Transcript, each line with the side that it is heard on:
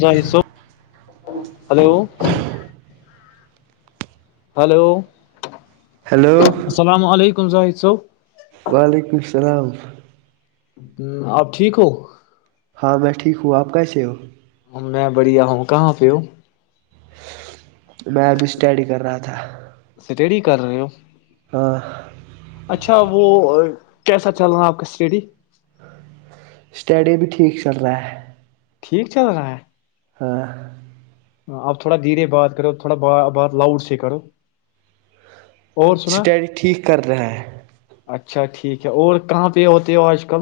left: زاہد صاحب hello hello
right: hello
left: کمنزائ چو
right: وعلیکم اللام
left: ہ آپ ٹھیک ہو
right: ہاں میں ٹھیک ہوں آپ کیسے ہو
left: میں بڑیا ہومکا ہا پو
right: میں ابھی اسٹڈی کر رہا تھا
left: سٹڈی کر رہے ہو
right: ہاں
left: اچھا وہ کیسا چل رہا آپ کا اسٹیڈی
right: اسٹڈی بھی ٹھیک چل رہا ہے
left: ٹھیک چل رہا ہے
right: ہاں
left: آپ تھوڑا دھیرے بات کرو تھوڑا بات لاؤڈ سے کرو اور سنا
right: اسٹڈی ٹھیک کر رہا ہے
left: اچھا ٹھیک ہے اور کہاں پہ ہوتے ہو آج کل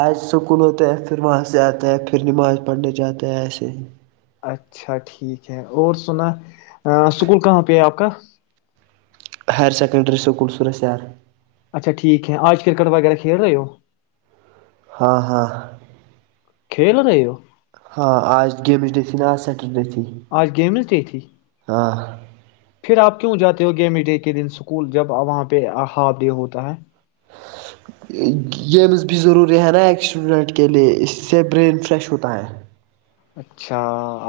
right: آج سکول ہوتا ہے پھر وہاں سے آتا ہے پھر نماز پڑھنے جاتے ہے ایسے ہی
left: اچھا ٹھیک ہے اور سنا اسکول کہاں پہ ہے آپ کا
right: ہائر سیکنڈری سکول سورسل
left: اچھا ٹھیک ہے آج کرکٹ وغیرہ کھیل رہے ہو
right: ہاں ہاں
left: کھیل رہ ہو
right: ہاں آج گیمج ڈت ن آج سیٹل ڈت
left: آج گیم ملتی تھی
right: ہاں
left: پھر آپ کیوں جاتے ہو گیمی ڈے کے دن اسکول جب وہاں پہ ہاف ڈے ہوتا ہے
right: گیمز بھی ضروری ہیں نا ایک اسٹوڈنٹ کے لے اس سے برین فریش ہوتا ہے
left: اچھا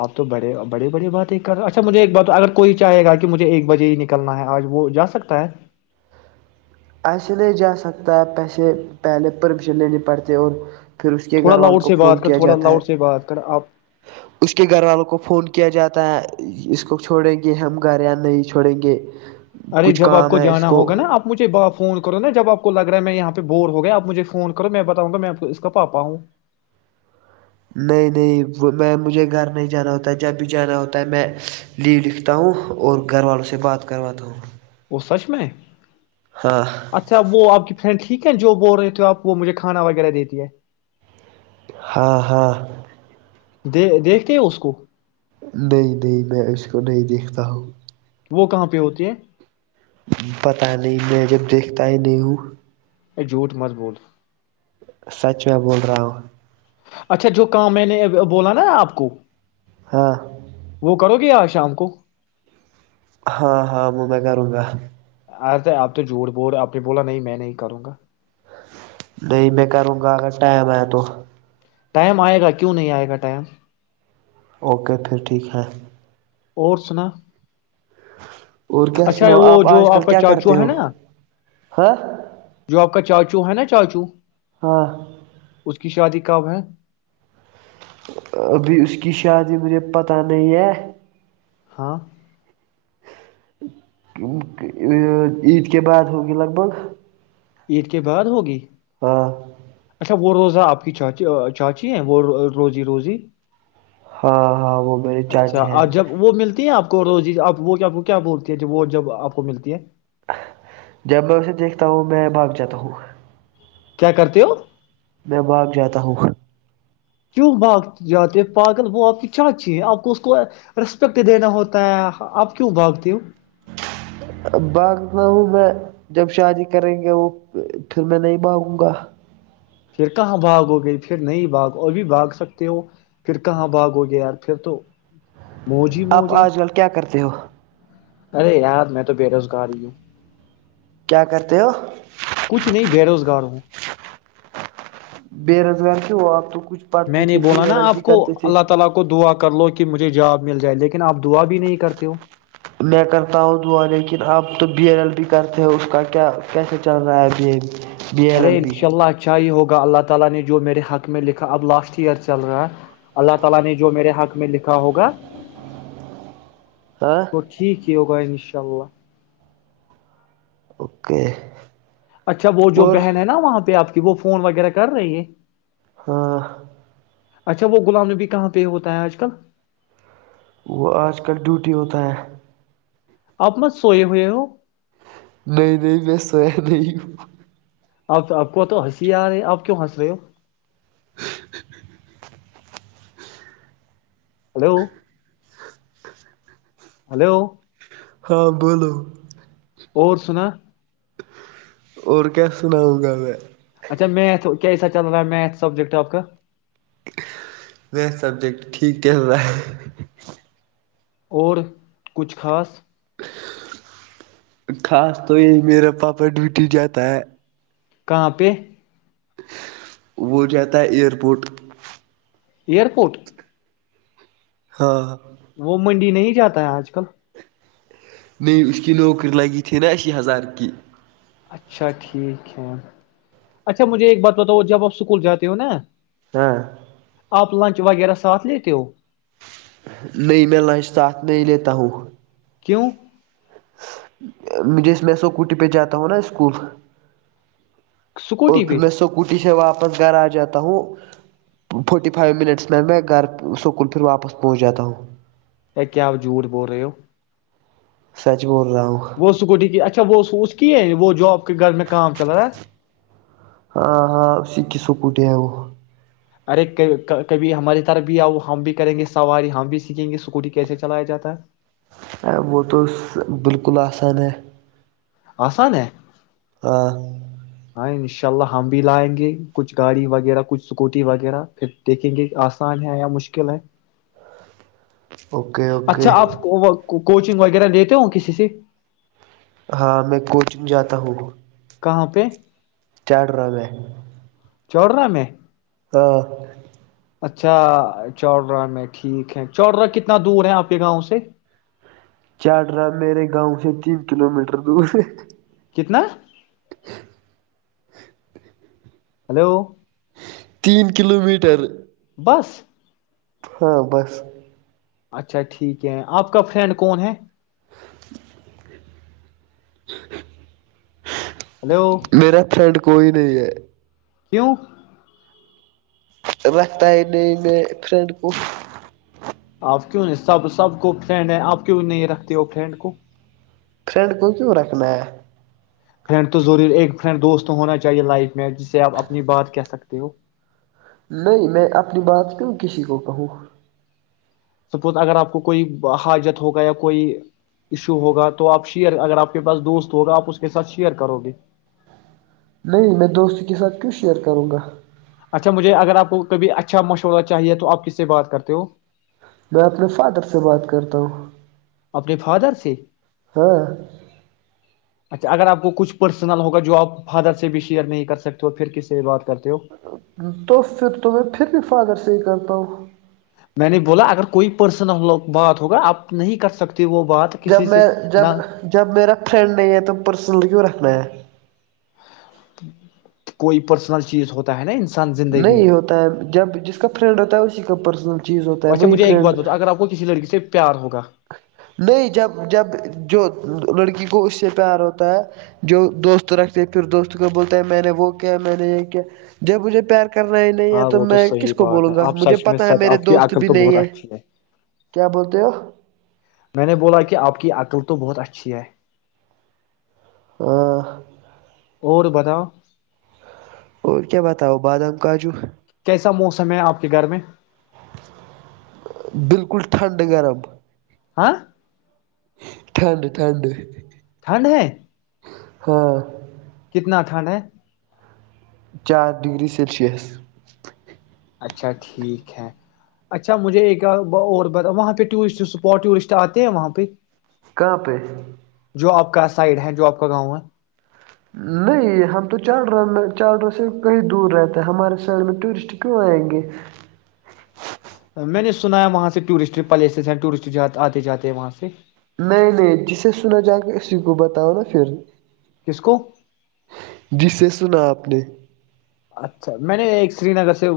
left: آپ تو بڑے بڑی بڑی بات یہ کر رہے اچھا مجھے ایک بات اگر کوئی چاہے گا کہ مجھے ایک بجے ہی نکلنا ہے آج وہ جا سکتا ہے
right: ایسے لے جا سکتا ہے پیسے پہلے پرمیشن لینی پڑتے اور پھر اس کے
left: تھوڑا
right: گھر والوں
left: لاؤڈ
right: کو
left: سے
right: فون
left: بات کر
right: کیا
left: تھوڑا
right: جاتا ہے
left: لاؤڈ سے بات کر آپ
right: اس کے گھر والوں کو فون کیا جاتا پتاہ ہے اس کو چھوڑیں گے ہم گھر یا نہیں چھوڑیں گ
left: ارے جب آپ کو جانا ہوگا نا آپ مجھے ب فون کرو نا جب آپ کو لگ رہا ہے میں یہاں پہ بور ہو گیا آپ مجھے فون کرو میں بتاؤں گا میں کو اس کا پاپا ہوں
right: نہیں نہیں وہ میں مجھے گھر نہیں جانا ہوتا ہے جب بھی جانا ہوتا ہے میں لیو لکھتا ہوں اور گھر والوں سے بات کرواتا ہوں
left: وہ سچ میں
right: ہاں
left: اچھا وہ آپ کی ٹھیک ہے جو بول رہے تھے آپ وہ مجھے کھانا وغیرہ دیتی ہے
right: ہاں ہاں
left: د دیکھتے ہو اس کو
right: نہیں نہیں میں اس کو نہیں دیکھتا ہوں
left: وہ کہاں پہ ہوتے ہیں
right: پتاہ نہیں میں جب دیکھتا ہی نہیں ہوں
left: ای جھوٹ مت بول
right: سچ میں بول رہا ہوں
left: اچھا جو کام میں نے بولا نا آپ کو
right: ہاں [unintelligible]
left: وہ کرو گے ار شام کو
right: ہاں ہاں وہ میں کروں گا
left: ارے تو آپ تو جوڑ بور آپ نے بولا نہیں میں نہیں کروں گا
right: نہیں میں کروں گا اگر ٹائم ہے تو
left: ٹائم آئے گا کیوں نہیں آئے گا ٹائم
right: اوکے پھر ٹھیک ہے
left: اور سنا
right: اور
left: [unintelligible]
right: کیا
left: اچھا
right: سناؤ
left: وہ جو
right: آج کل
left: آپ کا
right: کیا کرتے
left: چاچو ہے
right: ہو
left: نا
right: ہاں
left: جو آپ کا چاچو ہے نا چجو [unintelligible]
right: ہاں [unintelligible]
left: کی شادی کب ہے [unintelligible]
right: [inaudible]
left: ہاں [unintelligible]
right: ا عید کے بعد ہوگی لگ بھگ
left: عید کے بعد ہوگی
right: ہاں
left: اچھا وہ روزہ آپ کی چاچی چاچی ہے وہ روزی روزی
right: ہاں ہاں وہ میرے
left: اچھا
right: چاچے ہیں
left: اور جب وہ ملتی ہیں آپ کو روز جی آپ وہ کو کیا بولتی ہیں وہ جب آپ کو ملتی ہے
right: جب میں اسے دیکھتا ہوں میں بھاگ جاتا ہوں
left: کیا کرتے ہو
right: میں بھاگ جاتا ہوں [unintelligible]
left: کیوں بھاگ جاتے پاگل وہ آپ کی چاچی ہے آپ کو اس کو رسپیکٹ دینا ہوتا ہے آپ کیوں بھاگتے ہو
right: بھاگتا ہوں میں جب شادی کریں گے وہ پھر میں نہیں بھاگوں گا
left: پھر کہاں بھاگ ہو گئی پھر نہیں بھاگ اور بھی بھاگ سکتے ہو پھر کہاں بھاگ ہو گیا یار پھر تو موج ہی
right: آپ
left: موج ہے
right: آج کل کیا کرتے [inaudible]
left: ارے یار میں تو بے روزگار ہی ہوں
right: کیا کرتے ہو [inaudible]
left: کچھ نہیں بے روزگار ہوں
right: بے روزگار کی آپ [inaudible]
left: میں نے
right: تھے بی
left: بولا نا
right: ایل ایل بھی
left: اپ کو
right: کرتے تھے
left: اللہ تعالی کو دو کر لو کہ مجھے جواب مل جائے لیکن آپ دعا بھی نہیں کرتے ہو
right: میں کرتا ہوں دعا لیکن اب تو بی این کرتے ہو اس کا کیا کیسے چل رہا بی ایل
left: ارے
right: ایل
left: ان
right: بی
left: شاء اللہ اچھا ہی ہوگا اللہ تعالی نے جو میرے حق میں لکھا اللہ چل رہا ہے اللہ تعالی نے جو میرے حق میں لکھا ہوگا
right: ہاں
left: تو ٹھیک ہے کی ہوگا ان شاء اللہ
right: اوکے [inaudible]
left: اچھا وہ جو
right: اور
left: بہن ہے نا وہاں پہ آپ کی کہ وہ فون وغیرہ کر رہی ہے
right: ہاں
left: اچھا وہ گلام نبی کہاں پہ ہوتا ہے آج کل
right: وہ آج کل ڈیوٹی ہوتا ہے
left: آپ مت سوئے ہوئے ہو
right: نہیں نہیں میںسو ہے نہیں
left: اپ تو آپ کو تو ہنسی آ رہے آپ کیوں ہنس رہے ہو
right: [inaudible]
left: ہلو
right: [inaudible]
left: ہلو
right: ہاں بولو
left: اور سنا
right: اور کیا سناؤں گا میں
left: اچھا میتھ کیاسا چل رہا ہے میتھ سبجیکٹ آپ کا
right: میں سبجیکٹ ٹھیک کہ رہا ہے
left: اور کچھ خاص
right: خاص تو یہی میرا پاپا ڈوٹی جاتا ہے
left: کہاں پہ
right: وہ تھا ہے ایرپورٹ
left: ایئرپورٹ
right: ہاں
left: وہ منڈی نہیں جاتا ہے آج کل
right: نہیں اس کی نوکری لگی تھی نا اسی ہزار کی
left: اچھا ٹھیک ہے اچھا مجھے ایک بات بتاؤ جب آپ اسکول جاتے ہو نا
right: ہاں
left: آپ لنچ وغیرہ ساتھ لیتے ہو
right: نہیں میں لنچ ساتھ نہیں لیتا ہوں
left: کیوں
right: جس میں سو کوٹی پہ جاتا ہوں نا اسکول اور
left: اسکوٹی
right: پھر
left: پہ
right: میں سوکوٹی سے واپ واپس گھر آ جاتا ہوں فورٹی فائیو منٹس میں میں گھر سکول پھر واپس پہنچ جاتا ہوں
left: یا کیا آپ جھوٹ بول رہے ہو
right: سچ بول رہا ہوں
left: وہ سکوٹی کی اچھا وہ اس کی ہے وہ جاب [unintelligible] کو کوئی گ میں کام چلاا
right: اٹیا وہ [unintelligible]
left: ارے کبھی ہماری طرف بھی آ ہم بھی کریں گے سواری ہم بھی سیکھیں گے اسکوٹی کیسے چلایا جاتا ہے
right: وہ تو بالکل اسان ہے
left: آسان ہے
right: ہاں
left: ان شاء اللہ ہم بھی لائیں گے کچھ گاڑی وغیرہ کچھ اسکوٹی وغیرہ پھر دیکھیں گے آسان ہے یا مشکل ہے
right: اوکے اوکے
left: اچھا آپ کوچنگ وغیرہ دیتےہو کسی سے
right: ہاں میں کوچن جاتا ہوں
left: کہاں پہ
right: چاڈورا میں
left: چاڑورا میں
right: ہاں
left: اچھا چاڑورا میں ٹھیک ہے چوڑرا کتنا دور ہے آپ کے گاؤں سے
right: چاڈورا میرے گاؤں سے تین کلو میٹر دور ہے
left: کتنا
right: [unintelligible]
left: ہلو
right: تین کلو میٹر
left: بس
right: ہاں بس
left: اچھا ٹھیک ہے آپ کا فرینڈ کون ہے
right: [unintelligible]
left: ہلو
right: میرا فرینڈ کو کوئی نہیں ہے
left: کیوں
right: رکھتا ہے نہیں میں فرینڈ کو
left: آپ کیوں نہیں سب سب کو فرینڈ ہیں آپ کیوں نہیں رکھتے ہو فرینڈ کو
right: فرینڈ کو کیوں رکھنا ہے
left: فرینڈ تو ضرور ایک فرینڈ دوست ہونا چاہیے لائف میں جسے آپ اپنی بات کہہ سکتے ہو
right: نہیں میں اپنی بات کیوں کسی کو کہوں
left: سپوز اگر آپ کو کوئی حاجت ہوگا یا کوئی ایشو ہوگا تو آپ شیئر اگر آپ کے پاس دوست ہوگا آپ اس کے ساتھ شیئر کرو گے
right: نہیں میں دوست کے ساتھ کیوں شیئر کروں گا
left: اچھا مجھے اگر آپ کو کبھی اچھا مشورہ چاہیے تو آپ کس سے بات کرتے ہو
right: میں اپنے فادر سے بات کرتا ہوں
left: اپنے فادر سے
right: ہاں
left: اچھا اگر آپ کو کچھ پرسنل ہوگا جو آپ فادر سے بھی شیئر نہیں کر سکتے اور پھر کسی بات کرتے ہو
right: تو پھر تو پھر بھی فادر سے ہی کرتا ہوں ا [unintelligible]
left: میں نے بولا اگر کوئی پرسن ہم لوگ بات ہوگا آپ نہیں کر سکتے وہ بات
right: جب
left: کسی سے
right: میں
left: نہ
right: جب جب میرا فرینڈ نہیں ہے تو پرسنلی کیوں میں
left: کوئی پرسنل چیز ہوتا ہے نا ان
right: نہیں ہوتا ہے جب جس کا فرینڈ ہوتا ہے اس کا پرسن
left: تو اچھا مجھے ایک بات بتا اگر آپ کو کسی لڑکی سے پیار ہوگ
right: نہیں جب جب جو لڑکی کو اس سے پیار ہوتا ہے جو دوست رکھتے پھر دوست کو بولتے ہیں میں نے وہ کیا میں نے یہ کیا جب مجھے پیار کرنا ہی نہیں ہے
left: ہاں
right: تو
left: وہ
right: میں کس
left: صحیح
right: کو
left: بات
right: بولوں
left: ہے
right: گا
left: آپ
right: مجھے
left: سچ میں
right: پتا ہے
left: سچ
right: میرے
left: آپ کی
right: دوست
left: عقل
right: بھی
left: تو
right: نہیں
left: بہت
right: ہے
left: اچھی
right: کیا بولتے ہو
left: میں نے بولا کہ آپ کی اکل تو بہت اچھی ہے
right: [inaudible]
left: اور بتا
right: اور کیا بتاؤ بادام کاجو
left: ایسا موسم ہے آپ کے گھر میں
right: بالکل ٹھنڈا گرم
left: ہاں
right: ٹھنڈ ٹھنڈ
left: ٹھنڈ ہے
right: ہاں
left: کتنا ا کھنڈ ہے
right: چار ڈگری سلشس
left: اچھا ٹھیک ہے اچھا مجھے ایک اور ب وہاں پہ ٹورسٹ اسپاٹ ٹورسٹ آتے ہیں وہاں پہ
right: کہاں پہ
left: جو آپ کا سائڈ ہے جو آپ کا گاؤں ہے
right: نہیں ہم تو چالرا میں چاررا سے کہیں دور رہتا ہے ہمارے سائڈ میں ٹورسٹ کیوں آئیں گے
left: میں نے سنا ہے وہاں سے ٹورسٹ پلیسس ہیں ٹورسٹ آتے جاتے ہیں وہاں سے
right: نہیں نہیں جسے سنا جا کے اسی کو بتاؤ نا پھر
left: کس کو
right: جس سےے سنا آپ اگلے
left: اچھا میں نے ایک سری نگر سے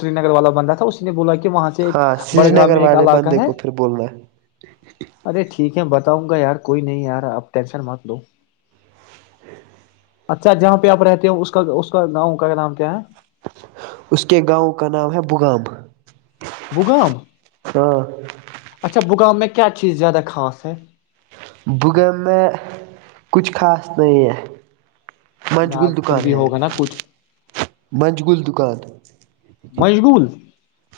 left: سری نگر والا بندہ تھا اسی نے بولا کہ وہاں سے ایک
right: ہاں سری
left: بڑگاہ
right: نگر
left: میں ایک
right: والے
left: علاقہ
right: بندے
left: ہے
right: کو پھر بولنا ہے
left: ارے ٹھیک ہے ھ بتاؤں گا یار کوئی نہیں یار آپ ٹینشن مت دوو اچھا جہاں پہ آپ رہتے ہیں اس کا اس کا گاؤں کا نام کیا ہے
right: اس کے گاؤں کا نام ہے بغام
left: بگام
right: ہاں
left: بغام میں کیا چیز زیادہ خھاس ہے
right: ب گ میں کچھ خاص نہ ہے
left: ن
right: منجگل
left: پھر
right: دکان
left: بھی
right: ہے
left: ہوگا نا کچھ
right: منجگل دکان
left: مشغول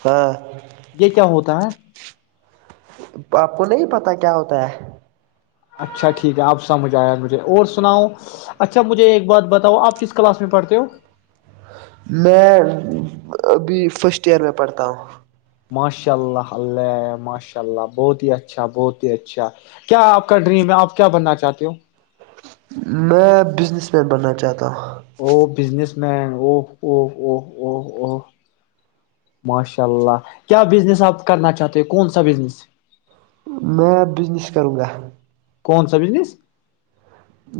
right: ہاں
left: یہ کیا ہوتا کتا
right: آپ کو نہیں پتا کیا ہوتا ہے
left: اچھا ٹھیک ہے آپ سمجھ آئےیا مجھے اور سناؤ اچھا مجھے ایک بات بتاؤ آپ کس کلاس میں پڑھتے ہو
right: میں ابھی فرسٹ ایئر میں پڑھتا ہوں
left: ماشاء اللہ ماشاء اللہ بہت ہی اچھا بہت ہی اچھا کیا آپ کا ڈریم ہے آپ کیا بننا چاہتے ہو
right: میں بزنس مین بننا چاہتا ہوں
left: وہ بزنس او او او او او ماشاء اللہ کیا بزنس آپ کرنا چاہتے ہو کون سا بزنس
right: میں بزنس کروں گا
left: کون سا بزنس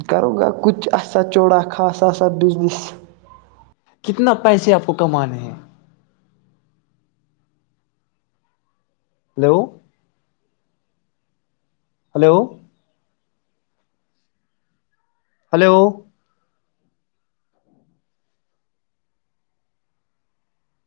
right: کرو گا کچ آ سا چوڑا خاصا سا بزنس
left: کتنا پیسے آپ کو کمانے ہیں ہلو ہلو ہلو